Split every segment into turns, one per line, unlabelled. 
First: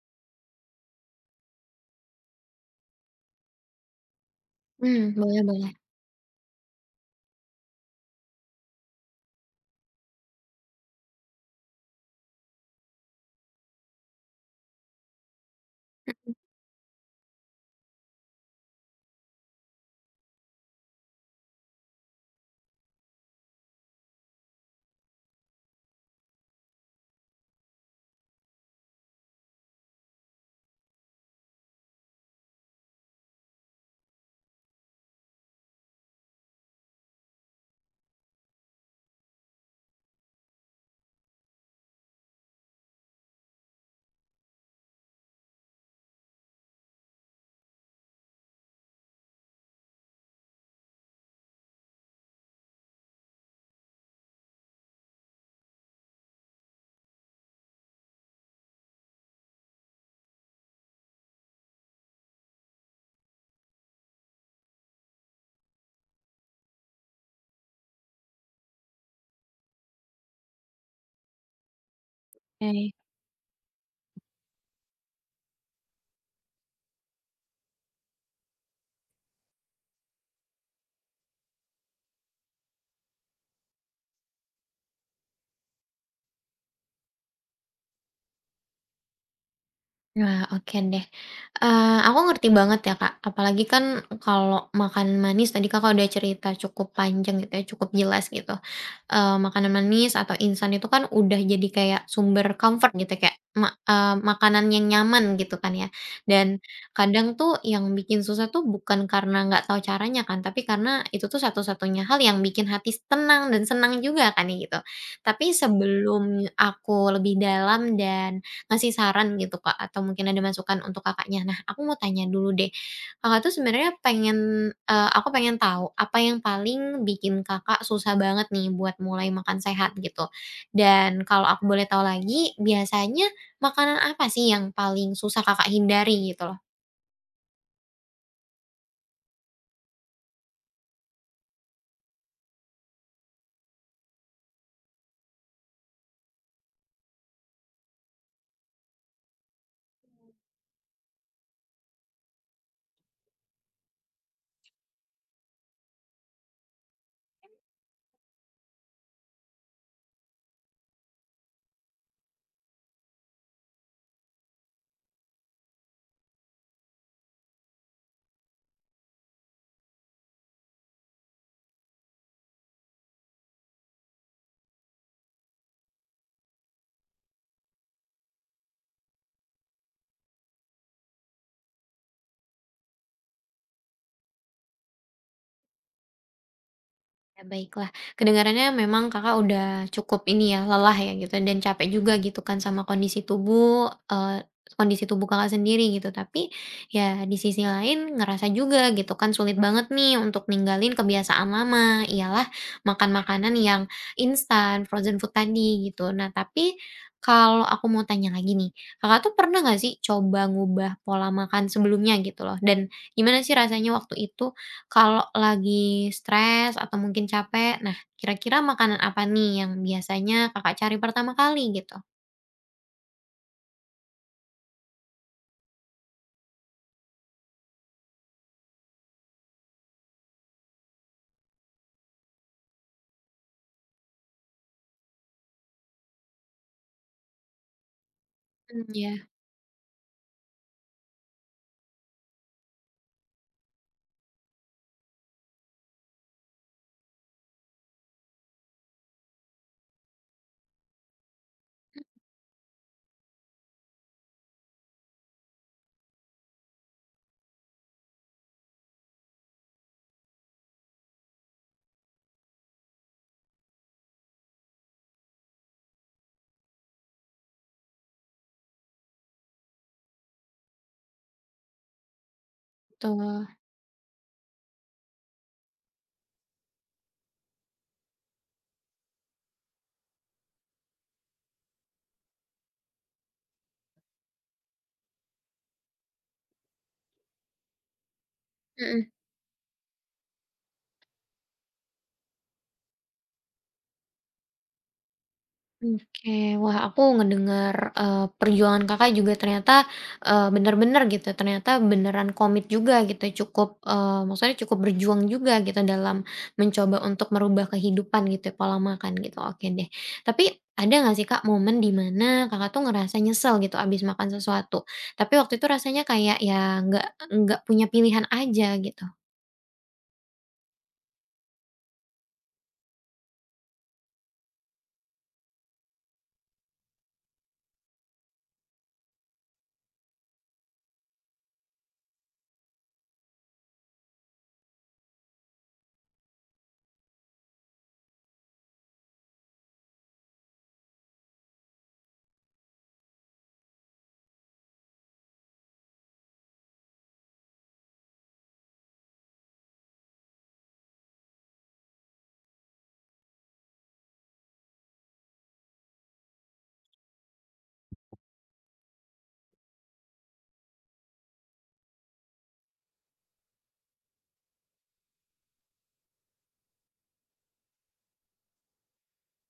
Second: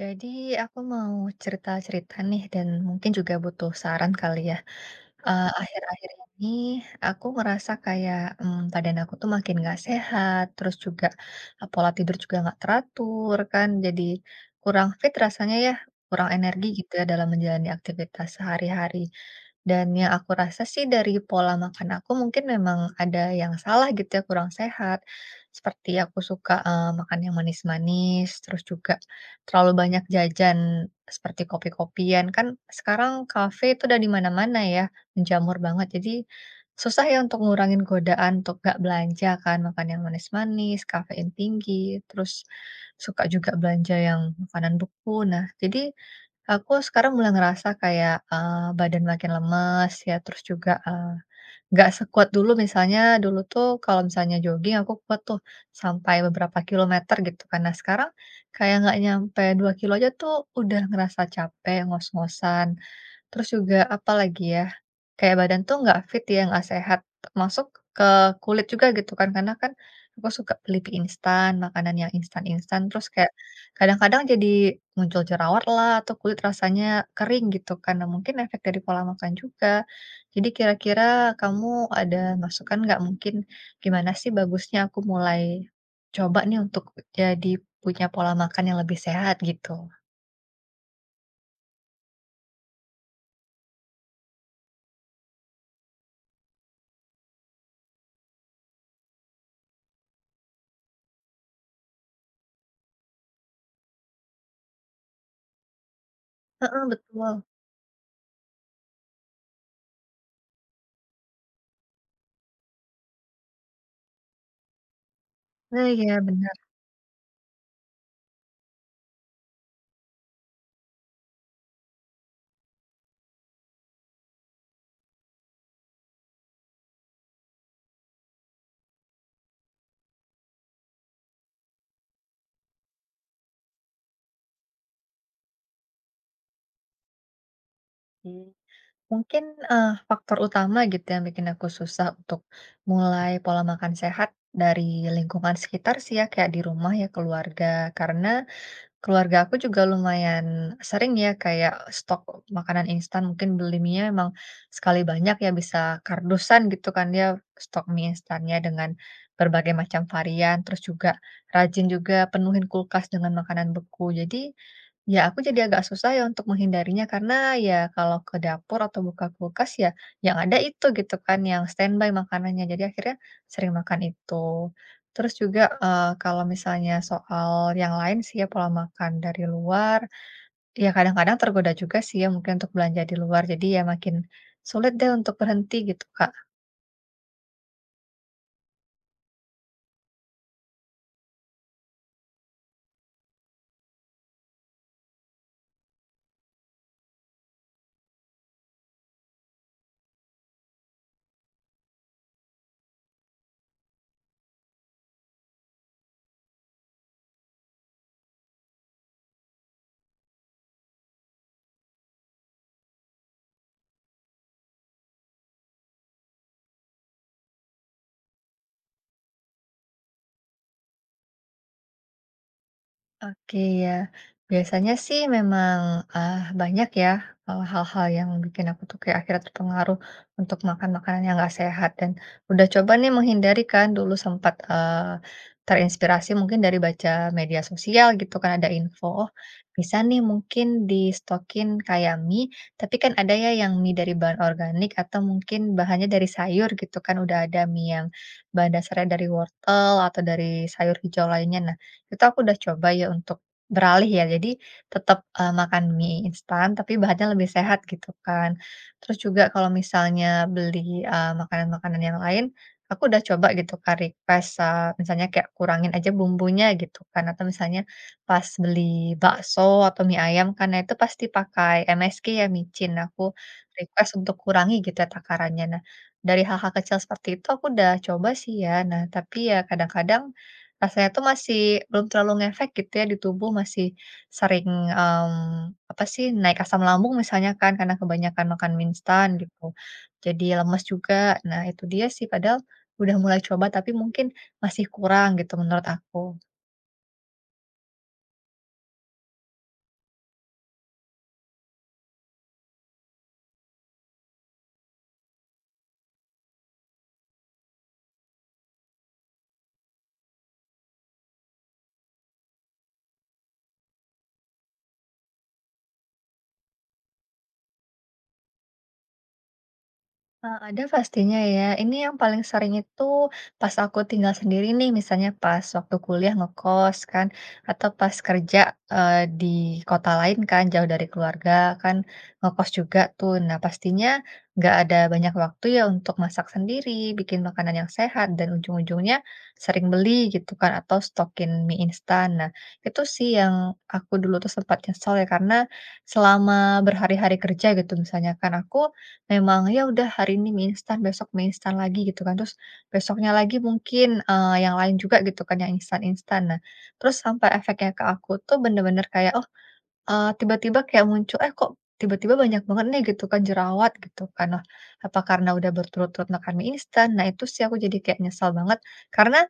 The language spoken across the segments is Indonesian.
Jadi aku mau cerita-cerita nih dan mungkin juga butuh saran kali ya.
Hmm, boleh
Eee,
boleh.
akhir-akhir ini aku ngerasa kayak, badan aku tuh makin nggak sehat, terus juga, pola tidur juga nggak teratur kan, jadi kurang fit rasanya ya, kurang energi gitu ya dalam menjalani aktivitas sehari-hari. Dan yang aku rasa sih dari pola makan aku mungkin memang ada yang salah gitu ya, kurang sehat. Seperti aku suka, makan yang manis-manis, terus juga terlalu banyak jajan seperti kopi-kopian, kan sekarang kafe itu udah di mana-mana ya, menjamur banget. Jadi, susah ya untuk ngurangin godaan untuk nggak belanja kan, makan yang manis-manis, kafein tinggi, terus suka juga belanja yang makanan beku. Nah, jadi aku sekarang mulai ngerasa kayak, badan makin lemes ya, terus juga, nggak sekuat dulu misalnya, dulu tuh kalau misalnya jogging aku kuat tuh sampai beberapa kilometer gitu karena sekarang kayak nggak nyampe 2 kilo aja tuh udah ngerasa capek, ngos-ngosan. Terus juga apa lagi ya, kayak badan tuh nggak fit ya, nggak sehat, masuk ke kulit juga gitu kan, karena kan aku suka beli mie instan, makanan yang instan-instan,
Oke.
terus kayak kadang-kadang jadi muncul jerawat lah atau kulit rasanya kering gitu karena mungkin efek dari pola makan juga. Jadi kira-kira kamu ada masukan nggak mungkin gimana sih bagusnya aku mulai coba nih untuk jadi punya pola makan yang lebih sehat gitu?
Nah, oke deh. Aku ngerti banget ya, Kak. Apalagi kan kalau makan manis tadi Kakak udah cerita cukup panjang gitu ya, cukup jelas gitu. Makanan manis atau instan itu kan udah jadi kayak sumber comfort gitu, kayak makanan yang nyaman gitu kan ya. Dan
Heeh,
kadang
betul.
tuh yang bikin susah tuh bukan karena nggak tahu caranya kan, tapi karena itu tuh satu-satunya hal yang bikin hati tenang dan senang juga kan ya gitu. Tapi
Nah, iya
sebelum aku lebih dalam dan ngasih saran gitu, Kak, atau mungkin ada masukan untuk Kakaknya. Nah, aku mau tanya dulu deh, Kakak tuh sebenarnya pengen aku pengen tahu apa yang paling bikin Kakak susah banget nih buat mulai makan sehat gitu? Dan kalau aku boleh tahu lagi, biasanya makanan apa sih yang paling susah Kakak hindari gitu loh?
bener. Mungkin, faktor utama gitu yang bikin aku susah untuk mulai pola makan sehat dari lingkungan sekitar sih ya, kayak di rumah ya, keluarga. Karena keluarga aku juga lumayan sering ya kayak stok makanan instan, mungkin beli mie emang sekali banyak ya bisa kardusan gitu kan dia stok mie instannya dengan berbagai macam varian, terus juga rajin juga penuhin kulkas dengan makanan beku. Jadi ya, aku jadi agak susah ya untuk menghindarinya karena ya kalau ke dapur atau buka kulkas ya yang ada itu gitu kan yang standby makanannya. Jadi akhirnya sering makan itu. Terus juga kalau misalnya soal yang lain sih ya pola makan dari luar, ya kadang-kadang tergoda juga sih ya mungkin untuk belanja di luar. Jadi ya makin sulit deh untuk berhenti gitu, Kak.
Ya, baiklah. Kedengarannya memang Kakak udah cukup ini ya, lelah ya gitu dan capek juga gitu kan sama kondisi tubuh, kondisi tubuh Kakak sendiri gitu. Tapi ya di sisi lain ngerasa juga gitu kan sulit banget nih untuk ninggalin kebiasaan lama, ialah makan makanan yang instan, frozen food tadi gitu. Nah, tapi kalau aku mau tanya lagi nih, Kakak tuh pernah nggak sih coba ngubah pola makan sebelumnya gitu loh? Dan gimana sih rasanya waktu itu? Kalau lagi stres atau mungkin capek, nah kira-kira makanan apa nih yang biasanya Kakak cari pertama kali gitu?
Oke ya, biasanya sih memang, ah, banyak ya, hal-hal yang bikin aku tuh kayak akhirnya terpengaruh untuk makan makanan yang gak sehat dan udah coba nih menghindari kan dulu sempat, terinspirasi mungkin dari baca media sosial gitu kan ada
Mmm,
info,
ya,
oh bisa nih mungkin di stokin kayak mie, tapi kan ada ya yang mie dari bahan organik atau mungkin bahannya dari sayur gitu kan udah ada mie yang bahan dasarnya dari wortel atau dari sayur hijau lainnya. Nah itu aku udah coba ya untuk beralih ya, jadi tetap, makan mie instan tapi bahannya lebih sehat gitu kan. Terus juga kalau misalnya beli, makanan-makanan yang lain, aku udah coba gitu Kak request, misalnya kayak kurangin aja bumbunya gitu kan, atau misalnya pas beli bakso atau mie ayam kan, nah itu pasti pakai MSG ya, micin. Aku
betul.
request untuk kurangi gitu ya takarannya. Nah, dari hal-hal kecil seperti itu aku udah coba sih ya. Nah, tapi ya kadang-kadang rasanya tuh masih belum terlalu ngefek gitu ya di tubuh, masih sering, apa sih, naik asam lambung misalnya kan karena kebanyakan makan mie
Mhm.
instan gitu, jadi lemes juga. Nah itu dia sih, padahal udah mulai coba tapi mungkin masih kurang gitu menurut aku.
Oke, wah aku ngedengar, perjuangan Kakak juga ternyata, bener-bener gitu, ternyata beneran komit juga gitu, cukup, maksudnya cukup berjuang juga gitu dalam mencoba untuk merubah kehidupan gitu ya, pola makan gitu, oke deh. Tapi ada nggak sih Kak momen di mana Kakak tuh ngerasa nyesel gitu abis makan sesuatu, tapi waktu itu rasanya kayak ya nggak punya pilihan aja gitu?
Ada pastinya ya. Ini yang paling sering itu pas aku tinggal sendiri nih, misalnya pas waktu kuliah ngekos kan, atau pas kerja, di kota lain kan, jauh dari keluarga kan, ngekos juga tuh. Nah, pastinya nggak ada banyak waktu ya untuk masak sendiri, bikin makanan yang sehat, dan ujung-ujungnya sering beli gitu kan, atau stokin mie instan. Nah, itu sih yang aku dulu tuh sempat nyesel ya, karena selama berhari-hari kerja gitu misalnya kan, aku memang, ya udah hari ini mie instan, besok mie instan lagi gitu kan, terus besoknya lagi mungkin, yang lain juga gitu kan yang instan-instan. Nah, terus sampai efeknya ke aku tuh bener-bener kayak, oh, tiba-tiba kayak muncul, "Eh, kok tiba-tiba banyak banget nih," gitu kan, "jerawat?" Gitu kan. Wah, apa karena udah berturut-turut makan mie instan? Nah, itu sih aku jadi kayak nyesal banget karena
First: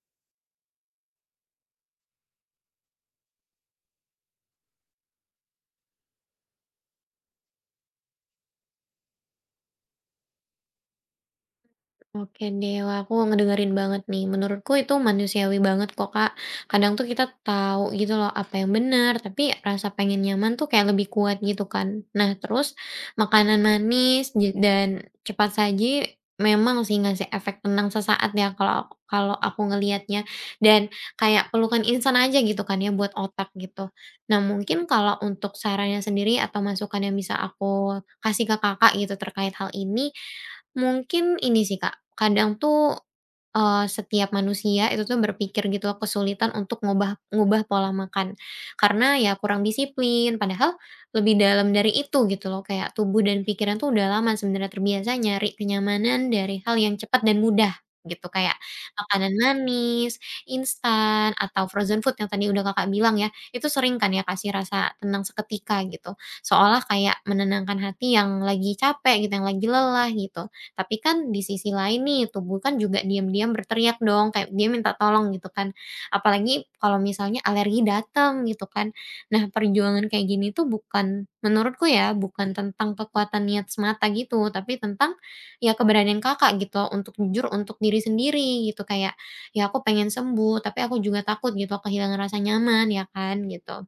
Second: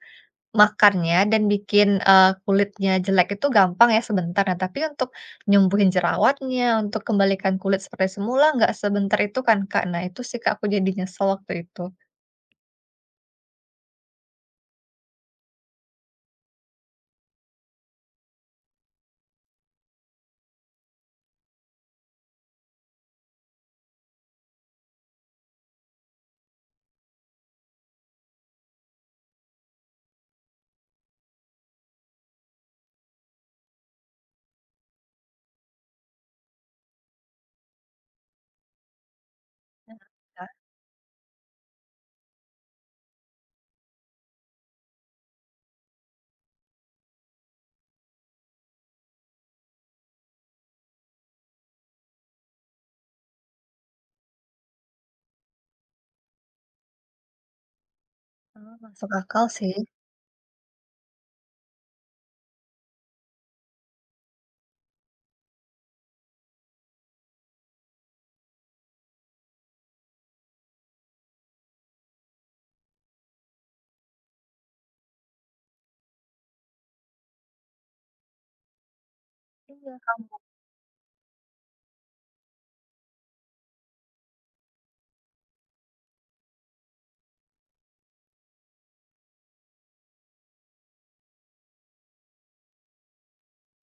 makannya dan bikin, kulitnya jelek itu gampang ya sebentar, nah tapi untuk nyembuhin jerawatnya, untuk kembalikan kulit seperti semula nggak sebentar itu kan, Kak. Nah itu sih, Kak, aku jadi nyesel waktu itu.
Oke deh, wah aku ngedengerin banget nih. Menurutku itu manusiawi banget kok Kak. Kadang tuh kita tahu gitu loh apa yang benar, tapi rasa pengen nyaman tuh kayak lebih kuat gitu kan. Nah terus makanan manis dan cepat saji memang sih ngasih efek tenang sesaat ya kalau aku ngelihatnya dan kayak pelukan instan aja gitu kan ya buat otak gitu. Nah mungkin kalau untuk sarannya sendiri atau masukan yang bisa aku kasih ke kakak gitu terkait hal
Nah,
ini.
Kak,
Mungkin ini sih Kak, kadang tuh, setiap manusia itu tuh berpikir gitu loh kesulitan untuk ngubah ngubah pola makan, karena ya kurang disiplin, padahal lebih dalam dari itu gitu loh, kayak tubuh dan pikiran tuh udah lama sebenarnya terbiasa nyari kenyamanan dari hal yang cepat dan mudah gitu, kayak
masuk
makanan
akal sih.
manis, instan, atau frozen food yang tadi udah Kakak bilang ya, itu sering kan ya kasih rasa tenang seketika gitu, seolah kayak menenangkan hati yang lagi capek gitu, yang lagi lelah gitu. Tapi kan di sisi lain nih tubuh kan juga diam-diam berteriak dong kayak dia minta tolong gitu kan. Apalagi kalau misalnya alergi datang gitu kan. Nah
Iya,
perjuangan kayak
Kak.
gini tuh bukan menurutku ya bukan tentang kekuatan niat semata gitu, tapi tentang ya keberanian Kakak gitu untuk jujur untuk diri sendiri gitu kayak, "Ya aku pengen sembuh tapi aku juga takut gitu kehilangan rasa nyaman," ya kan gitu.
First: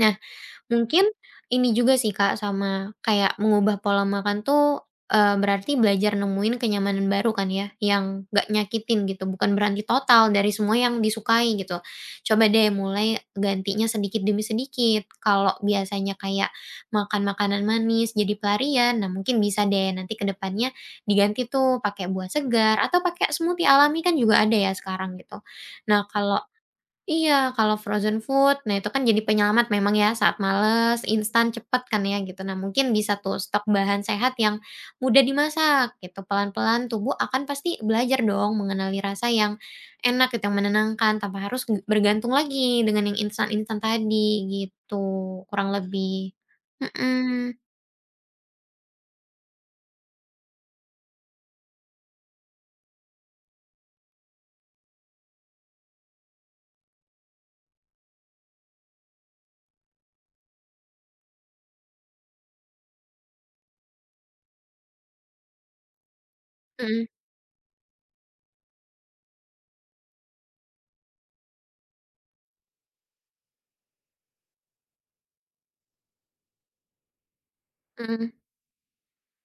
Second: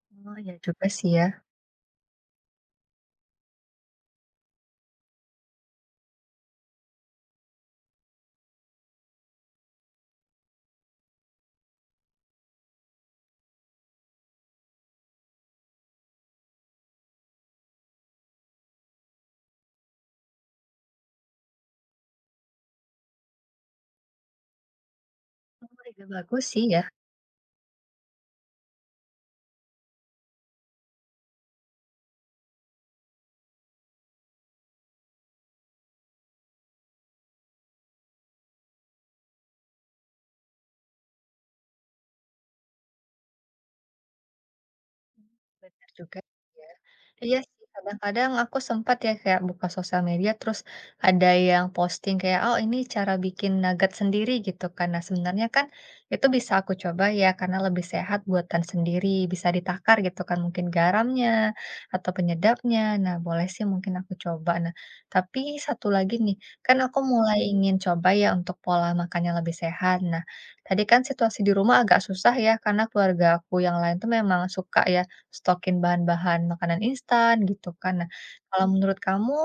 Nah,
Oh, iya juga
mungkin
sih ya.
ini juga sih, Kak, sama kayak mengubah pola makan tuh, berarti belajar nemuin kenyamanan baru kan ya, yang nggak nyakitin gitu, bukan berhenti total dari semua yang disukai gitu. Coba deh mulai gantinya sedikit demi sedikit, kalau biasanya kayak makan makanan manis jadi pelarian, nah mungkin bisa deh nanti ke depannya diganti tuh pakai buah segar atau pakai smoothie alami kan juga ada ya sekarang gitu.
Oh, ide
Nah kalau
bagus sih ya.
iya, kalau frozen food, nah itu kan jadi penyelamat memang ya saat males, instan, cepet kan ya gitu. Nah mungkin bisa tuh stok bahan sehat yang mudah dimasak gitu. Pelan-pelan tubuh akan pasti belajar dong mengenali rasa yang enak gitu, yang menenangkan tanpa harus bergantung lagi dengan yang instan-instan tadi gitu, kurang
Bener juga
lebih.
ya. Iya
Mm-mm,
sih, kadang-kadang aku sempat ya kayak buka sosial media terus ada yang posting kayak, "Oh, ini cara bikin nugget sendiri," gitu kan. Nah, sebenarnya kan itu bisa aku coba ya karena lebih sehat buatan sendiri, bisa ditakar gitu kan mungkin garamnya atau penyedapnya. Nah, boleh sih mungkin aku coba. Nah, tapi satu lagi nih, kan aku
mm-mm,
mulai ingin coba ya untuk pola makannya lebih sehat. Nah, tadi kan situasi di rumah agak susah ya karena keluarga aku yang lain tuh memang suka ya stokin bahan-bahan makanan instan gitu kan. Nah,
mm-mm.
kalau menurut kamu,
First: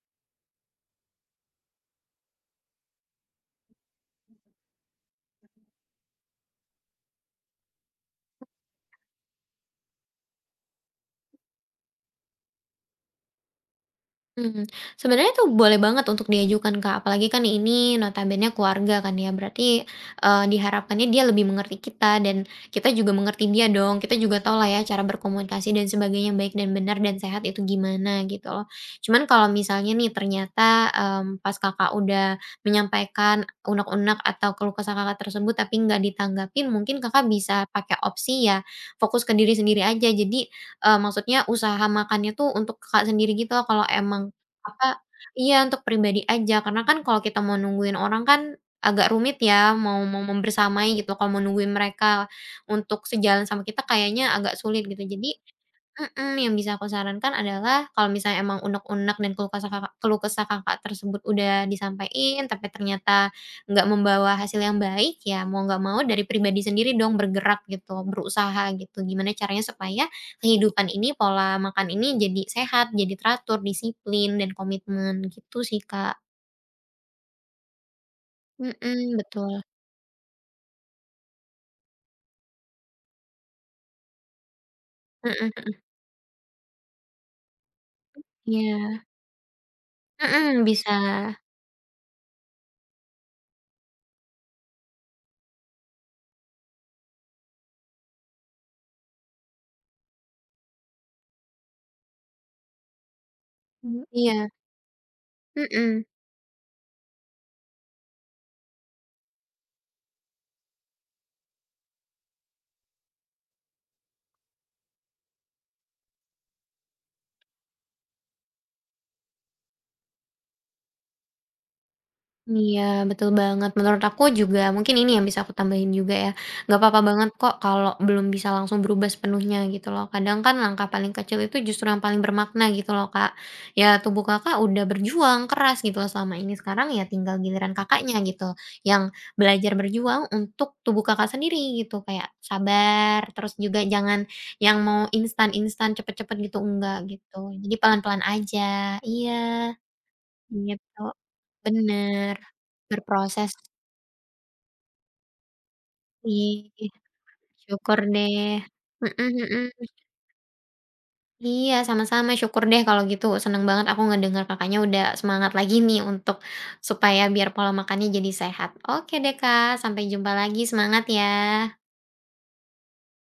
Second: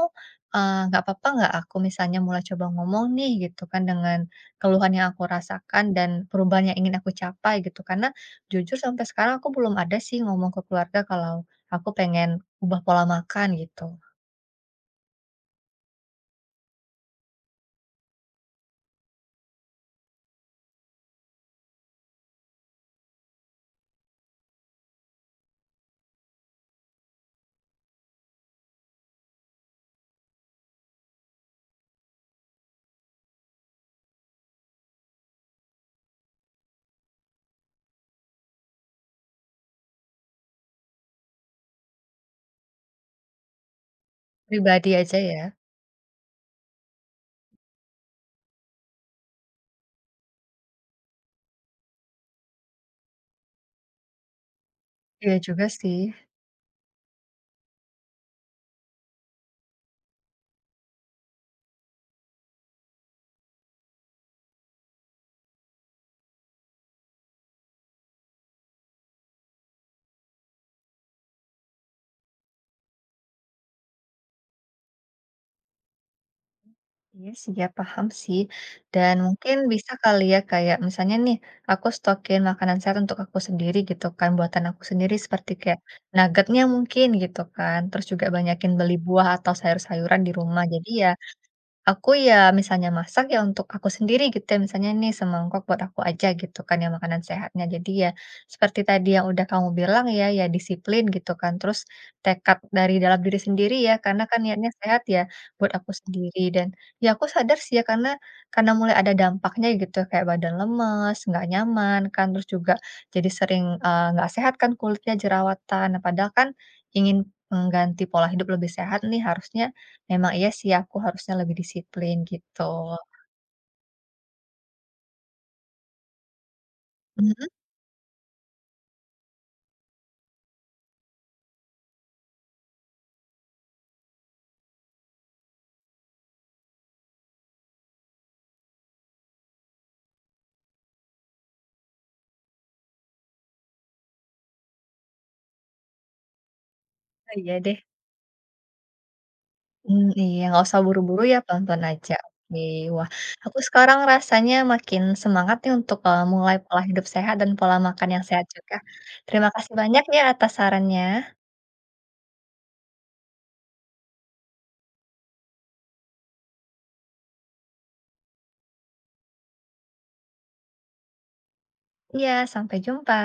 nggak apa-apa nggak aku misalnya mulai coba ngomong nih gitu kan dengan keluhan yang aku rasakan dan perubahan yang ingin aku capai gitu? Karena jujur sampai sekarang aku belum ada sih ngomong ke keluarga kalau aku pengen ubah pola makan gitu.
Hmm, sebenarnya tuh boleh banget untuk diajukan, Kak, apalagi kan ini notabene keluarga kan ya, berarti, diharapkannya dia lebih mengerti kita dan kita juga mengerti dia dong, kita juga tahu lah ya cara berkomunikasi dan sebagainya yang baik dan benar dan sehat itu gimana gitu loh. Cuman kalau misalnya nih ternyata, pas Kakak udah menyampaikan unek-unek atau keluh kesah Kakak tersebut tapi nggak ditanggapin, mungkin Kakak bisa pakai opsi ya fokus ke diri sendiri aja. Jadi, maksudnya usaha makannya tuh untuk Kakak sendiri gitu loh kalau emang
Pribadi
apa
aja ya.
iya, untuk pribadi aja, karena kan kalau kita mau nungguin orang kan agak rumit ya, mau mau membersamai gitu, kalau mau nungguin mereka untuk sejalan sama kita kayaknya agak sulit gitu.
Iya
Jadi,
juga sih.
mhm, yang bisa aku sarankan adalah kalau misalnya emang unek-unek dan keluh kesah Kakak tersebut udah disampaikan tapi ternyata nggak membawa hasil yang baik, ya mau nggak mau dari pribadi sendiri dong bergerak gitu, berusaha gitu. Gimana caranya supaya kehidupan ini, pola makan ini jadi sehat, jadi teratur, disiplin, dan komitmen gitu sih, Kak.
Iya sih ya, paham sih. Dan
Mhm,
mungkin
betul.
bisa kali ya kayak misalnya nih, aku stokin makanan sehat untuk aku sendiri gitu kan, buatan aku sendiri seperti
Mhm,
kayak nuggetnya mungkin gitu kan, terus juga banyakin
iya.
beli buah atau sayur-sayuran di
Mhm,
rumah. Jadi
bisa.
ya aku ya misalnya masak ya untuk aku sendiri gitu ya, misalnya nih semangkok buat aku aja gitu kan ya makanan sehatnya. Jadi ya seperti tadi yang udah kamu bilang ya, ya disiplin gitu kan. Terus tekad dari dalam diri sendiri ya,
Mm,
karena kan
iya,
niatnya sehat ya buat aku
mhm.
sendiri. Dan ya aku sadar sih ya karena mulai ada dampaknya gitu kayak badan lemes, nggak nyaman kan. Terus juga jadi sering nggak sehat kan kulitnya jerawatan. Nah, padahal kan ingin mengganti pola hidup lebih sehat nih harusnya memang iya sih aku harusnya lebih disiplin gitu.
Iya, betul banget. Menurut aku juga mungkin ini yang bisa aku tambahin juga ya, nggak apa-apa banget
Mhm,
kok kalau belum bisa langsung berubah sepenuhnya gitu loh. Kadang kan langkah paling kecil itu justru yang paling bermakna gitu loh Kak. Ya tubuh Kakak udah berjuang keras gitu loh selama ini, sekarang ya tinggal giliran Kakaknya gitu, yang belajar berjuang untuk tubuh Kakak sendiri gitu. Kayak sabar, terus juga jangan yang mau instan-instan, cepet-cepet gitu, enggak
oh
gitu.
iya
Jadi
deh.
pelan-pelan aja, iya,
Mmm, iya nggak usah
gitu.
buru-buru ya pelan-pelan aja,
Bener,
oke. Wah,
berproses
aku sekarang rasanya makin semangat nih untuk, mulai
sih,
pola hidup sehat dan pola
syukur
makan yang sehat
deh,
juga.
mhm
Terima kasih
mhm.
banyak ya atas sarannya.
Iya, sama-sama, syukur deh kalau gitu, seneng banget aku ngedengar Kakaknya udah semangat lagi nih untuk supaya biar pola makannya jadi sehat. Oke deh Kak, sampai jumpa lagi, semangat ya.
Iya, sampai jumpa.